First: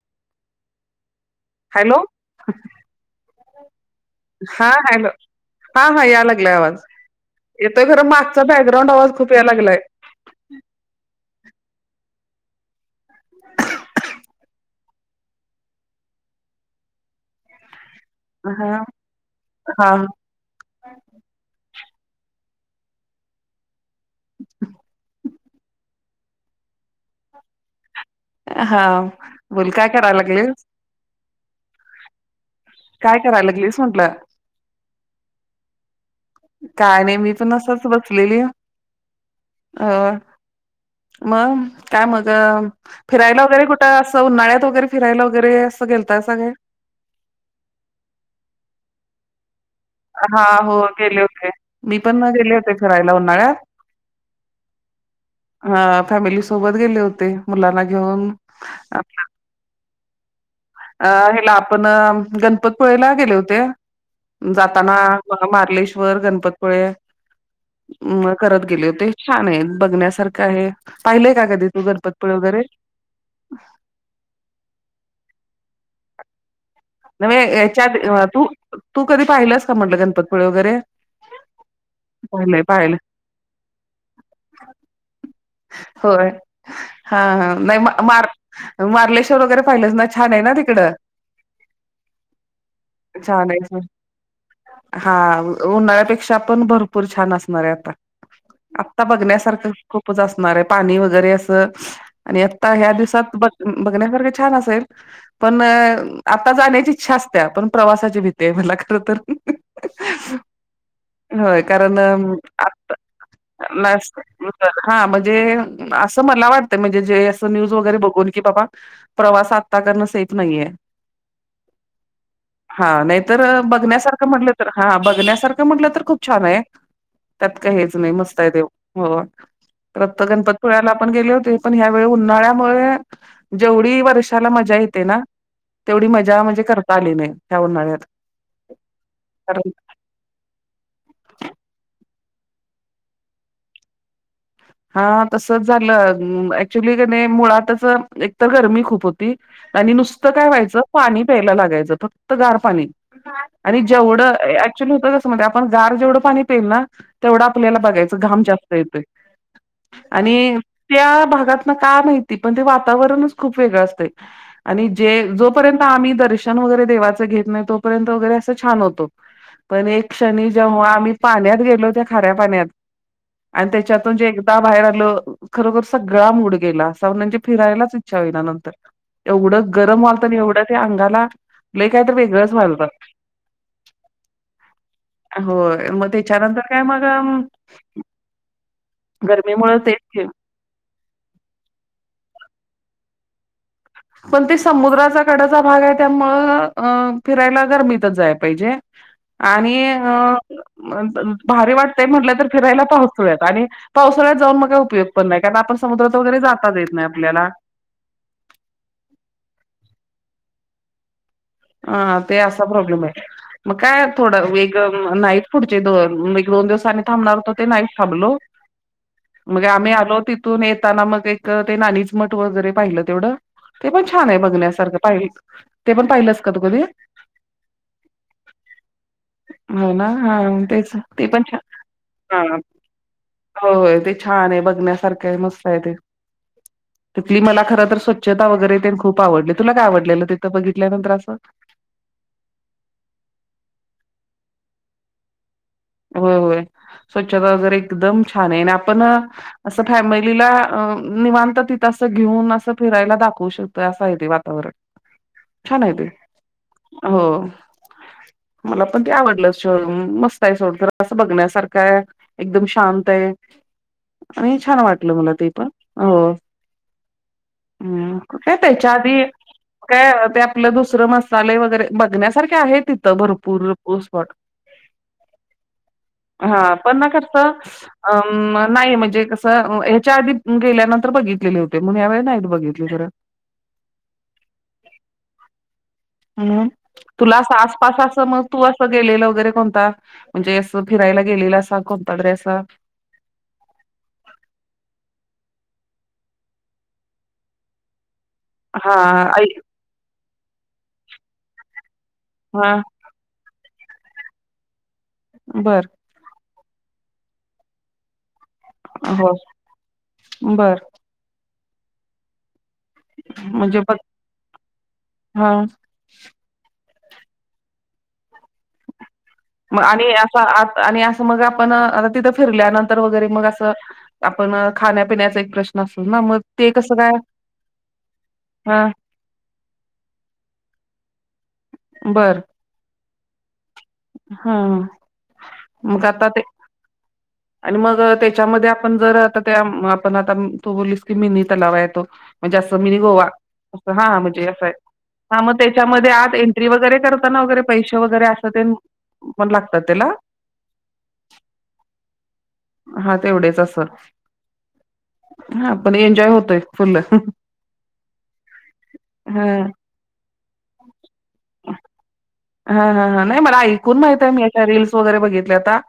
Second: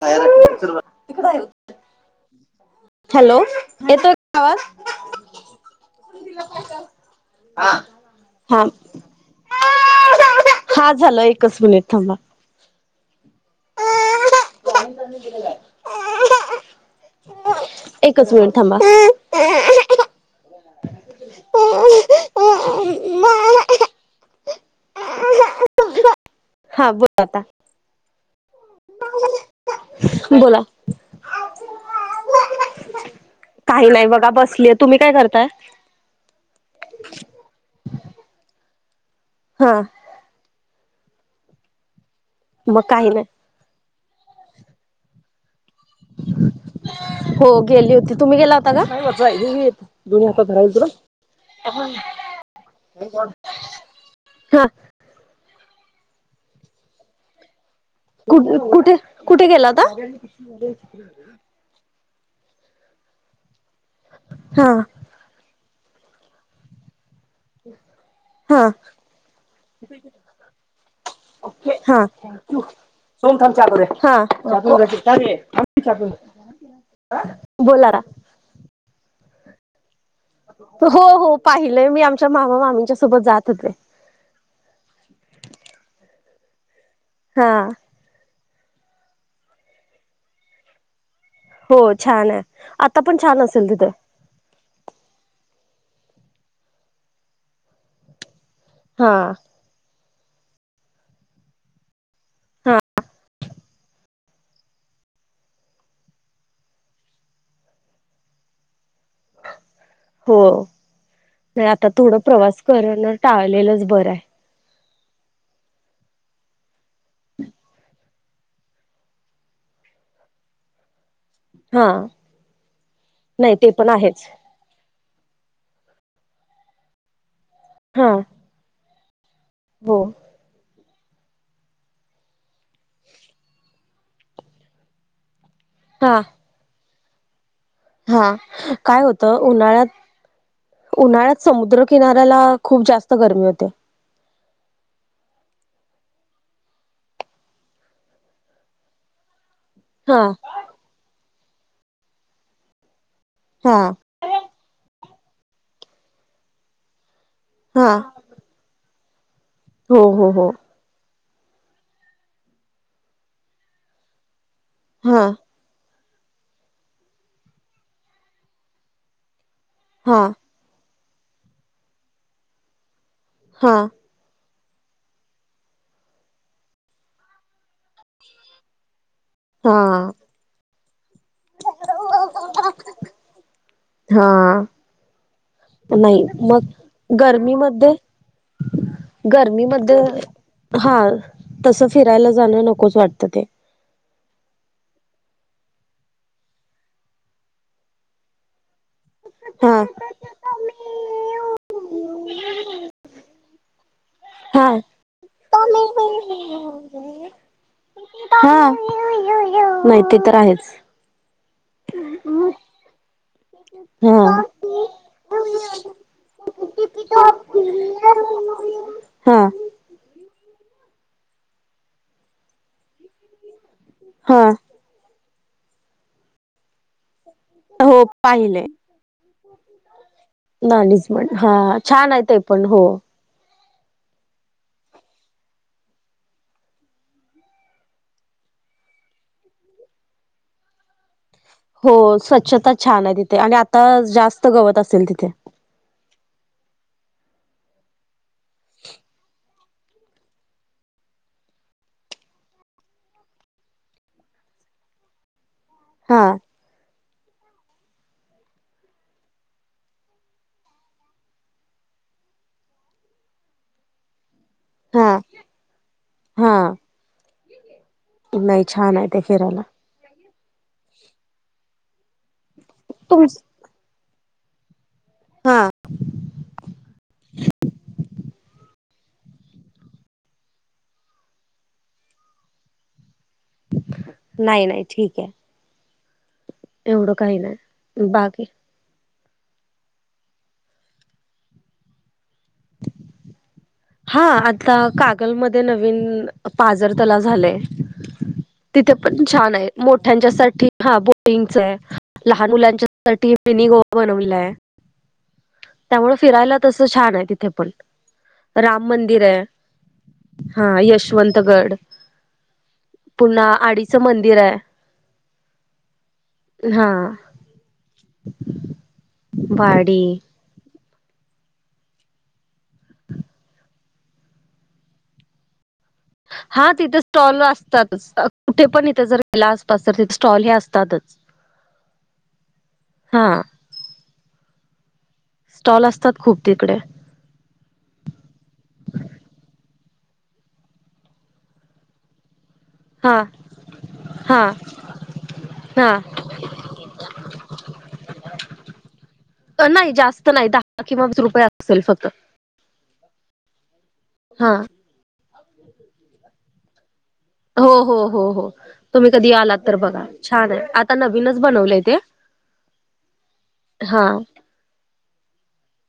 [unintelligible] Hello hello, येेतो का आवाज? हा हॅलो हा हा याय लागलाय आवाज. येतोय खरं मागचा हा बॅकग्राऊंड आवाज खूप याय लागलाय. हा झालं एकच मिनिट थांबा. [unintelligible] [unintelligible] एकच मिनिट थांबा. हा [unintelligible] [unintelligible] [inaudible] [unintelligible] हा बोल आता. हा, मुल काय करायला लागलेत? बोला काय करायला लागलीस काही नाही म्हटलं बघा बसलीय. तुम्ही काय करताय? काय नाय, मी पण असंच बसलेले. हा अ मग, काय मग मग काही नाही फिरायला वगैरे कु असं उन्हाळ्यात वगैरे फिरायला वगैरे असं गेलतासा काय? हो गेली होती. तुम्ही गेला होता का? [unintelligible] हा, धरायला हो तुला गेले होते. मी पण मग गेले होते फिरायला उन्हाळ्यात. हा [unintelligible] हा फॅमिली सोबत गेले होते. मुलाला घेऊन. कुठं, कुठे गेला होता? अ ह्याला आपण गणपतपुळेला गेले होते. हा जाताना मार्लेश्वर. गणपतपुळे म करत हा गेले होते. छान आहे. बघण्यासारखं आहे. पाहिलंय का कधी तू गणपतपूळे वगैरे? ओम थांब चा करुया. चा पिउन जा की. बोला ना [unintelligible] तू कधी पाहिलंयस का म्हटलं गणपत हो, हो पाहिलय मी आमच्या मामा, पाहिलंय मामींच्या पाहिलंय सोबत जात होते. होय. हा हा नाय मा मार् मार्लेश्वर वगैरे पाहिलंच ना? छान आहे ना तिकडं. हो छान हाय. आता पण छान असेल तिथं. हा उन्हाळ्यापेक्षा पण भरपूर छान असणार आहे आता. आत्ता हा बघण्यासारखं खूपच असणार हाय. पाणी वगैरे असं आणि आता हा ह्या दिवसात बघ बघण्यासारखं छान असेल पण आता जाण्याची इच्छा असत्या पण प्रवासाची भीती हाय मला खरं तर. हो, होय ना नाय आता कारण थोडं प्रवास करणं टाळलेलच बरं हाय. लास्ट हा म्हणजे असं मला वाटतं म्हणजे जे असं न्यूज वगैरे बघून की बाबा प्रवास आत्ता करणं सेफ नाहीयाय. हा हा. नाईतर नाही ते पण आहेच बघण्यासारखं म्हणटलं तर हा बघण्यासारखं म्हटलं तर खूप छान आहे. त्यात काय हेच हा नाही मस्त आहे देव हो. पण हो आत्ता गणपतपुळ्याला पण गेले होते, पण ह्यावेळी उन्हाळ्यामुळे जेवढी वर्षाला मजा येते ना, तेवढी हा मजा म्हणजे करता आली नाही ह्या उन्हाळ्यात. हा काय होतं कारण उन्हाळ्यात उन्हाळ्यात समुद्र किन [unintelligible] खूप जास्त गरमी होते. हा तसच झालं. ऍक्च्युली की नाही मुळातच एकतर गरमी खूप होत आणि हा नुसतं काय व्हायचं पाणी प्यायला लागायचं फक्त गार पाणी. हा आणि जेवढं ऍक्चुली होत कसं माहितीये आपण गार जेवढं पाणी पेईल ना, तेवढा आपल्याला हा बघायचं घाम जास्त येतोय. हो हो हो आणि त्या भागातलं काय माहिती पण ते वातावरणच खूप वेगळं असतंय. आणि जे हा जो जोपर्यंत आम्ही देवाचं दर्शन वगैरे देवाचं घेत नाही, तोपर्यंत वगैरे असं छान होतं. पण एक हा क्षणी जेव्हा आम्ही पाण्यात गेलो त्या खाऱ्या पाण्यात आणि हा त्याच्यातून जे बाहेर आलो खरोखर सगळा मूड गेला. असं म्हणजे फिरायलाच इच्छा होईना नंतर. एवढं हा गरम व्हालत आणि एवढं ते अंगाला लय कायतर वेगळच व्हालतं. हा होय. मग त्याच्यानंतर काय मग गरमीमुळे तेच गर्मीमध्ये की. हा तसं फिरायला जाणं नकोच वाटतं ते. पण ते समुद्राचा कडाचा भाग आहे त्यामुळं अ फिरायला गरमीतच जाया पाहिजे. [inaudible] आणि हा अ भारी वाटतेय म्हटलं तर फिरायला पावसुळ्यात आणि पावसाळ्यात जाऊन मग हा काय उपयोग पण नाही, कारण आपण समुद्रात वगैरे जाताच येत नाय आपल्याला. हा. नाही ते तर आहेच. हा ते असा प्रॉब्लेम हाय, मग काय थोडा हा वेग अं नाही पुढचे मग पुढचे एक दोन दिवस आणि थांबणार होतो ते नाही थांबलो. हा मग आम्ही आलो तिथून येताना मग एक ते नाणीच मठ वगैरे पाहिलं तेवढं. ते पण छान आहे हा बघण्यासारखं. पाहि ते पण पाहिलंस का तू कधी? हो पाहिलंय. हो ना हा तेच नानिज ते मठ पण हा छान आहे ते हा पण हो. होय ते छान आहे बघण्यासारखं आहे मस्त आहे ते. तिथली मला खरंतर स्वच्छता वगैरे तेन खूप आवडली. तुला काय आवडलेलं तिथं बघितल्यानंतर असं? हो स्वच्छता छान आहे तिथे आणि आता जास्त गवत असेल तिथे. होय होय स्वच्छता वगैरे एकदम छान आहे आणि आपण असं फॅमिलीला अ निवांत तिथं असं घेऊन असं फिरायला दाखवू शकतोय असं आहे ते वातावरण. [inaudible] छान आहे ते. हा हो मला पण ते आवडल शहर म्हणून मस् स्त आहे सोड खरं असं बघण्यासारखं हाय, ‌एकदम शांत हाय. आणि छान हा वाटलं मला ते पण हो. हा हम्म कुठे नाही तेच्या छान आहे ते आधी फिरायला काय ते आपलं दुसरं मसाले वगैरे बघण्यासारखे आहे तिथं तुम भरपूर स्पॉट. हा. हा पण ना खर्च अ नाही म्हणजे कसं ह्याच्या आधी गेल्यानंतर बघितलेले होते, मग ह्या वेळी नाहीत बघितले खरं. नाही नाही ठीक आहे. हम्म एवढं तुला काही असं आसपास नाही अस बाकी मग तू गेलेलं कोणता फिरायला गेलेलं असा कोणता ड्रेस हा आता कागलमध्ये नवीन पाझर तलाव झालंय. तिथे पण हां, आई छान आहे मोठ्यांच्या साठी हा बोटिंगचं हाय लहान हां, मुलांच्या साठी साठी मिनी गोवा बनवलाय. बरं त्यामुळे फिरायला तसं छान आहे तिथे पण. राम मंदिर हो, हाय हा बरं यशवंत गड. पुन्हा म्हणजे बघ आडीचं मंदिर हाय. हां, हा मग वाडी आणि असं आणि असं मग आपण आता तिथं फिरल्यानंतर वगैरे मग असं. आपण खाण्यापिण्याचा एक प्रश्न असतो ना, मग ते हा कसं तिथे काय? स्टॉल असतातच कुठे पण हां, इथे जर गेला आसपास तर तिथे स्टॉल असतातच. बर हा स्टॉल मग असतात आता ते खूप तिकडे. आणि मग त्याच्यामध्ये आपण जर आता त्या आपण आता तू बोललीस की मिनी तलाव हाय तो म्हणजे असं मिनी हा गोवा असं हा म्हणजे असं हाय. हा मग त्याच्यामध्ये हा आत एंट्री वगैरे करतना वगैरे पैसे वगैरे अस ते पण लागतात नाही त्याला जास्त [unintelligible] रुपये असेल फक्त हा तेवढेच असेल हा हा पण एन्जॉय होतोय फुल्ल. हो, हो हो हो तुम्ही कधी आलात तर बघा छान आहे आता नवीनच बनवलंय ते. हा हा हा नाही मला ऐकून हा माहितय मी याच्या रील्स वगैरे बघितल्या आता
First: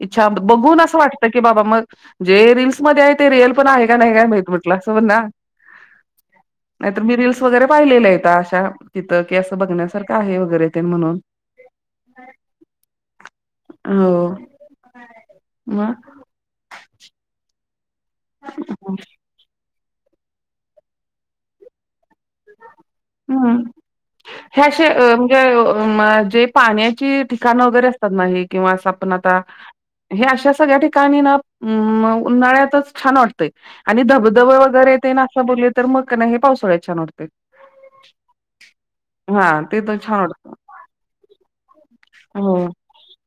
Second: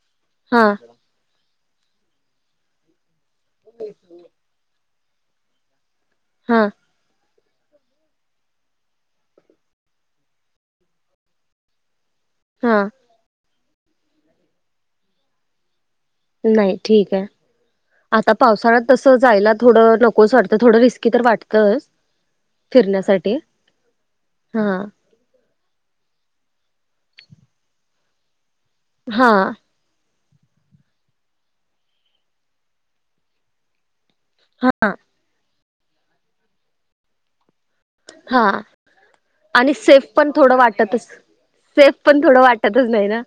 इच्छा हा बघून असं वाट की बाबा मग जे रीलस मध्ये आहे ते रिअल पण आहे का नाही काय माहित म्हटलं स ना हा नाही तर मी रील्स वगैरे पाहिलेलेेत अशा तिथं की असं बघण्यासारंख आहे वगैरे. ते म्हणून हा हो हा. नाही ठीक आहे आता पावसाळ्यात तस जायला थोडं नकोच वाटतं थोडं रिस्की तर वाटतंच. हम् हे हा अशे मजे पाण्याची ठिकाणं वगैरे असतात नाही किंवा आपण हा आता हे अश्या सगळ्या ठिकाणी ना उन्हाळ्यातच छान वाटतय आणि धब जवळ हा वगैरे येते ना असं बोलले तर मग क नाही हे पावसाळ्यात छान वाटतंय. हा हां, आणि ते तर सेफ छान पण वाटतं. थोडं वाटतच सेफ पण थोडं हो. वाटतच नाही ना.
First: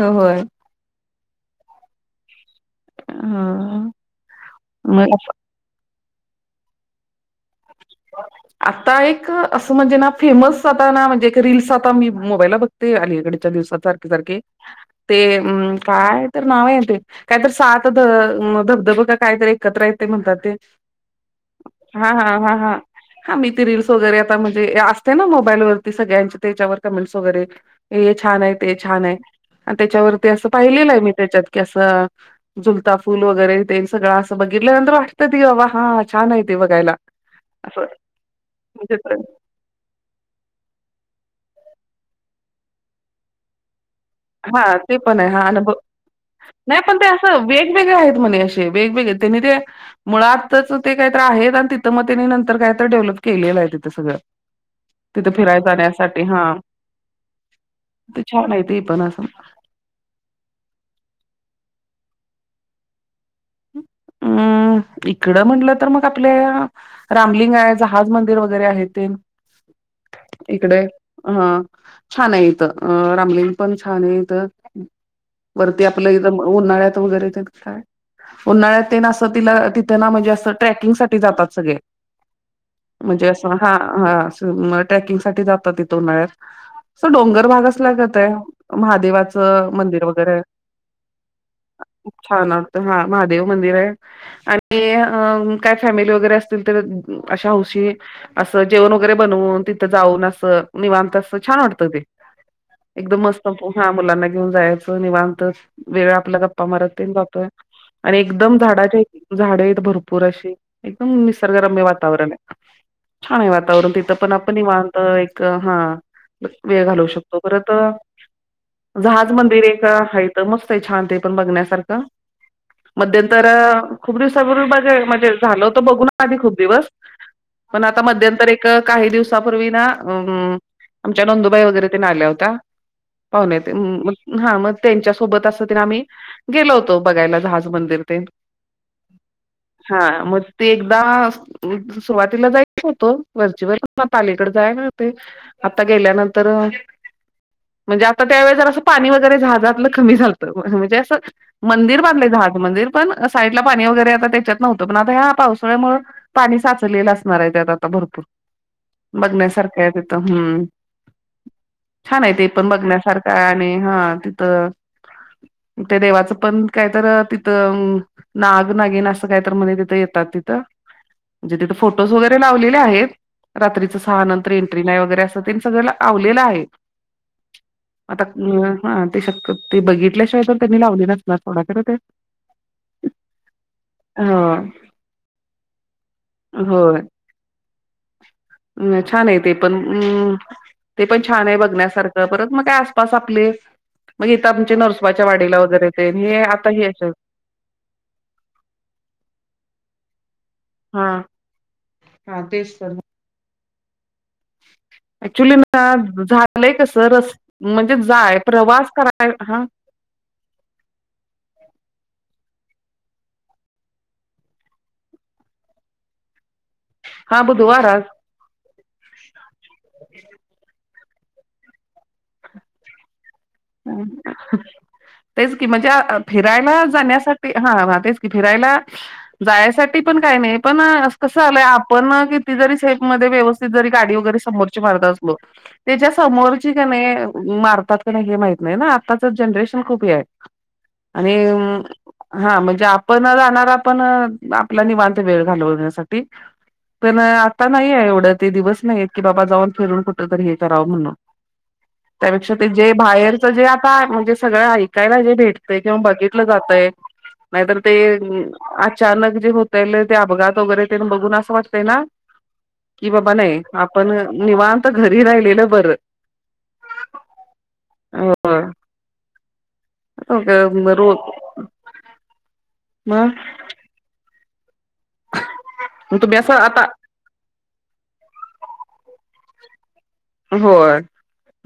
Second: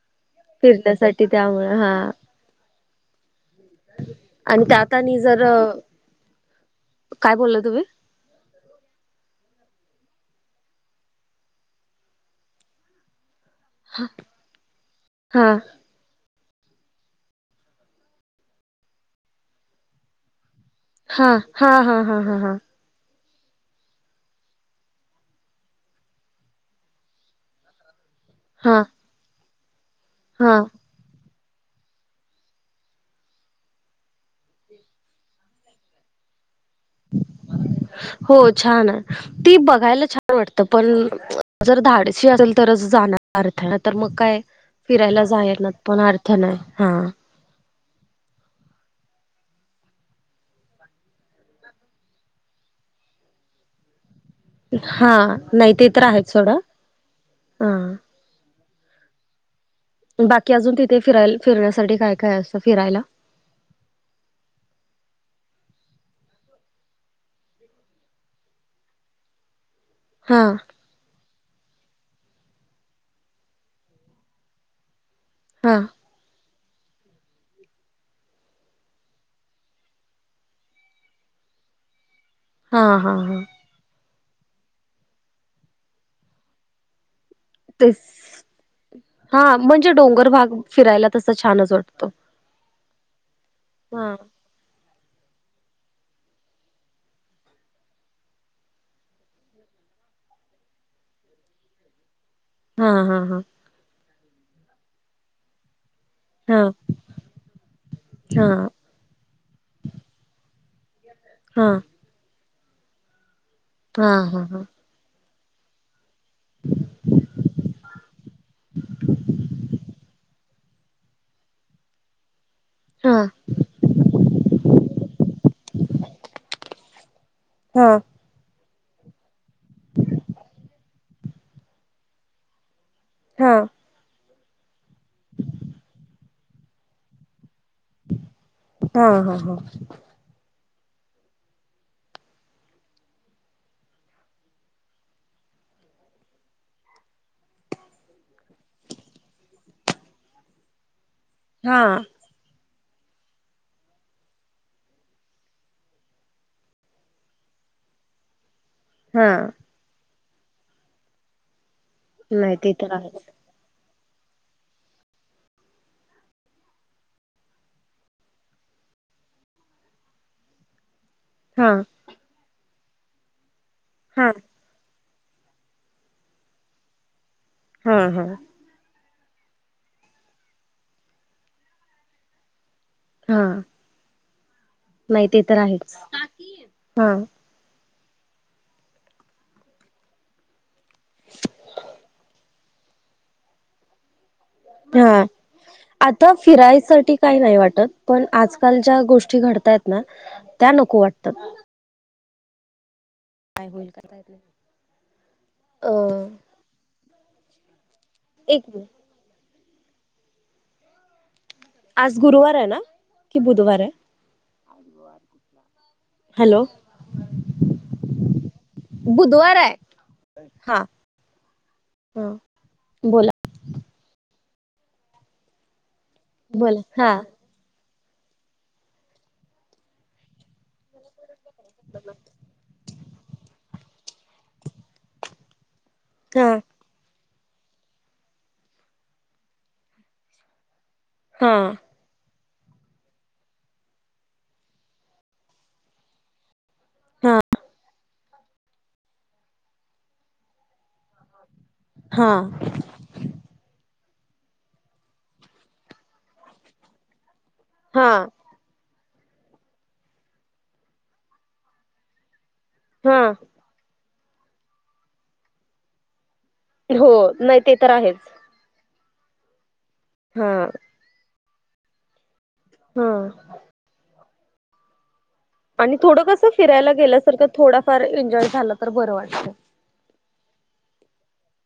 होय. फिरता साठी त्यामुळे हा हां. आणि त्यात मग आणि जर काय बोला तुम्ही? आता एक असं म्हणजे ना फेमस जाता ना म्हणजे एक रीलस आता मी मोबाईलला बघते अलीकडे त्या दिवस सारखे सारखे ते् हा काय तर नाव य ते काय तर सात ध धबधब का कायत एकत्र आहेत ते म्हणतात ते. हा हा हा हा हा हा. हां. हा मी ती रीलल्स वगैरे आता म्हणजे असते ना मोबाईलवरती सगळ्यांचे त्याच्यावर कमेंट्स वगैरे. हे छान आहे ते हा छान आहे आणि त्याच्यावरती असं हा पाहिलेलं आहे मी त्याच्यात की असं झुलता फूल वगैरे ते सगळं असं बघितल्यानंतर वाटतं ती बाबा हां छान आहे ते बघायला. असं हो छान म्हणजे आहे. ती बघायला छान वाटतं पण जर धाडशी असेल तरच जाणार अर्थ आहे ना तर मग काय हा ते पण फिरायला जाय ना पण अर्थ नाही हा. अ वेगवेगळे आहेत म्हणे असे वेगवेगळे त्यांनी ते मुळातच आताच ते काहीतरी आहेत आणि तिथं मग त्यानी नंतर काहीत डेव्हलप केलेलं आहे तिथं सगळं. हा तिथं फिराय नाही ते तर जाण्यासाठी आहेत हा सोडा हा छान आहेे ती पन बाकी अजून तिथे फिरायला फिरण्यासाठी काय काय असतं फिरायला हम् इकडं म्हटलं तर मग आपल्या रामलिंग आहे जहाज मंदिर वगैरे आहे ते हा इकडे ह छान आहेे इथू रामलींग पण छान येत हा वरती आप आपलं एकदम उन्हाळ्यात वगैरे येत काय उन्हाळ्या ते ना असं तिला तिथं ना म्हणजे असं ट्रेकिंग साठी जातात सगळे. हा हा म्हणजे असं हा हा असं मग ट्रेकिंग साठी जातात तिथं उन्हाळ्यात असं डोंगर भागच तेच लागत आहे हा महादेवाचं म्हणजे मंदिर डोंगर वगैरे भाग फिरायला तस छानच वाटतो छान ह महादेव मंदिर आहे हा आणि ते काय फॅमिली वगैरे असतील अशा हौशी असं जेवण वगैरे बनवून तिथं जाऊन असं निवांत अस छान वाटतं ते. हा हा एकदम हा मस्त पोहा मुलांना घेऊन जायचं निवांत वेळ आपला हा गप्पा मारत तेन जातोय. आणि एकदम हा झाडाच्या झाडे हेत भरपूर अशी एकदम हा निसर्गरम्य वात तावरण छान हाये वातावरण हा तिथ पण हा आपण हा निवांत अ एक हा वेळ घालवू शकतो परत जहाज मंदिर एक अ हायत मस्तय छान ते पण बघण्यासारखं. हा मध्यंतर खूप दिवसापूर्वी बघ म्हणजे झाल तर बघू ना आधी खूप दिवस पण हा आता मध्यंतर एक क काही दिवसापूर्वी ना हम अ आमच्या नंदुबाई वगैरे तेन आल्या होत्या. हा पाहुणे तेन मग हा मग त्यांच्यासोबत असं तेन आम्ही गेलो होतो बघायला जहाज. मंदिर तेन हा हा हा म ते एकदा सुरुवातीला जायच होतं वरचेवर आता अलीकडे जायल होते आता गेल्यानंतर अ म्हणजे आता त्या वेळे जरासं पाणी वगैरे जहाजहा जातलं कमी झालतं म्हणजे असं हा मंदिर बांधलय जहाज मंदिर पण साईडला पाणी वगैरे आता त्याच्यात नव्हतं पण आता ह्या पावसाळ्यामुळ पाणी साचलेलं असणार हाय त्यात आता भरपूर हा बघण्यासारखं य तिथं हम छान आहे ते नाही पण तर आहेच बघण्यासारखं आणि हा तिथं ते देवाचं पण काहीत तिथं नाग नागीन असं काहीत म्हणे तिथं येतात तिथं म्हणजे हा तिथं फोटोज वगैरे लावलेले आहेत रात्रीच सहा हा नंतर एंट्री नाही वगैरे अस. त्यांनी सगळ लावलेलं आहे हा आता हा अ हा ते शक्य ते बघितल्याशिवाय पण त्यांनी लावली ना ना थोडाक ते हा ह नाही ते तर आहेच हा. अम छान आहे ते पण अम् ते पण छान आहे बघण्यासारखं परत मग काय आसपास आपले मग इथ आमच्या हा नरसोबाच्या वाडीला वगैरे. तेन आता, हे हे अस फिरायसाठी काही नाही वाटत, पण आजकाल ज्या गोष्टी घडतायत ना, त्या नको हा वाटतात हा, तेच त म काय बोलता, काय मायत? अक्च्युली ना, झालंय कसं, रस म्हणजे जाय एक मिनिट प्रवास करा य, हा आज गुरुवार आहे ना, की बुधवार आहे? गुरुवार हॅलो हा, बुधवार आज बुधवार हाय, हा हं, बोला अं, हं, तेच की, मजा अ फिराय बोला ना हा जाण्यासाठ हा, म, तेच की, फिरायला जायासाठी पण काय नाही, पण कसं आलंय, आपण ना, किती जरी सेफमध्ये व्यवस्थित जरी, गाडी वगैरे समोरची मारत असलो त्याच्या हा समोरची कनाय, मारतात का नाही, हे माहित नाय ना, आत्ताच जनरेशन खूप हे हाय हा हा म्हणजे, आपण राणार, आपण आपला निवांत वेळ घालवण्यासाठी पण हा आता नाहीये, एवढं ते दिवस नाहीयत, की बाबा जाऊन फिरून कुठ तरी हे करावं, म्हणून हा त्यापेक्षा, ते जे बाहेर म्हजे आता, म्हणजे सगळं ऐकायला जे भेटतंय, किंवा बघितलं जातय नाहीतर ते हा अचानक जे होतय, लय ते, अपघात वगैरे तेन बघून, असं वाटतय ना कि बाबा हा नाई, आपण निवांत घरी, राहिलेलं बरं हो, नाई ते तर आहेच व्हय, हा अगं मी रोज हा म आणी थोडं तुम्ही कसं, असं आता फिरायला गेल्यासारखं, थोडाफार एन्जॉय झालं तर बरं वाटतं. होय,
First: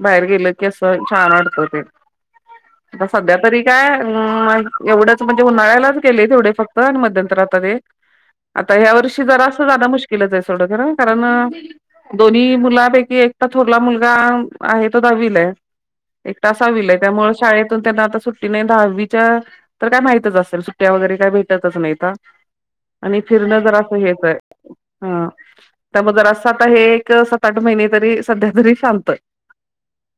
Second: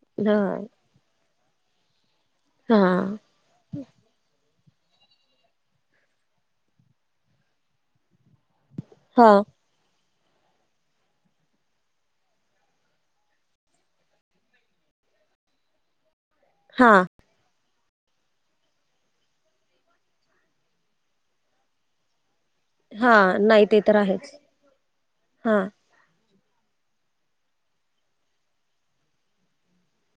बाहेर गेलं हा की, असं छान वाटतं ते, हा आता सध्या तरी काय माईत, एवढंच म्हणजे, उन्हाळ्यालाच गेले तेवडे फक्त, अन मद्यंतरा आता ते आता या वर्षी हा जरासं जानं मुश्किलच आहे सोड खरं, कारण दोन्ही मुलापैकी एक आता थोरला मुलगा आहे, तो दाहावीला हाय, एकटा हा साहावीला हाय, त्यामुळं शाळेत त त्यांना आता सुट्टी नई, दहावीच्या तर काय, माहितच असेल, सुट्ट्या वगैरे काय भेटतच नईता हा आणि फिरणं नाही ते तर जरासं हेेच आहेच हाय, हं हा त, म, जरास् आता, हे एक सात, आठ महिने तरी, सध्या तरी शांत हाय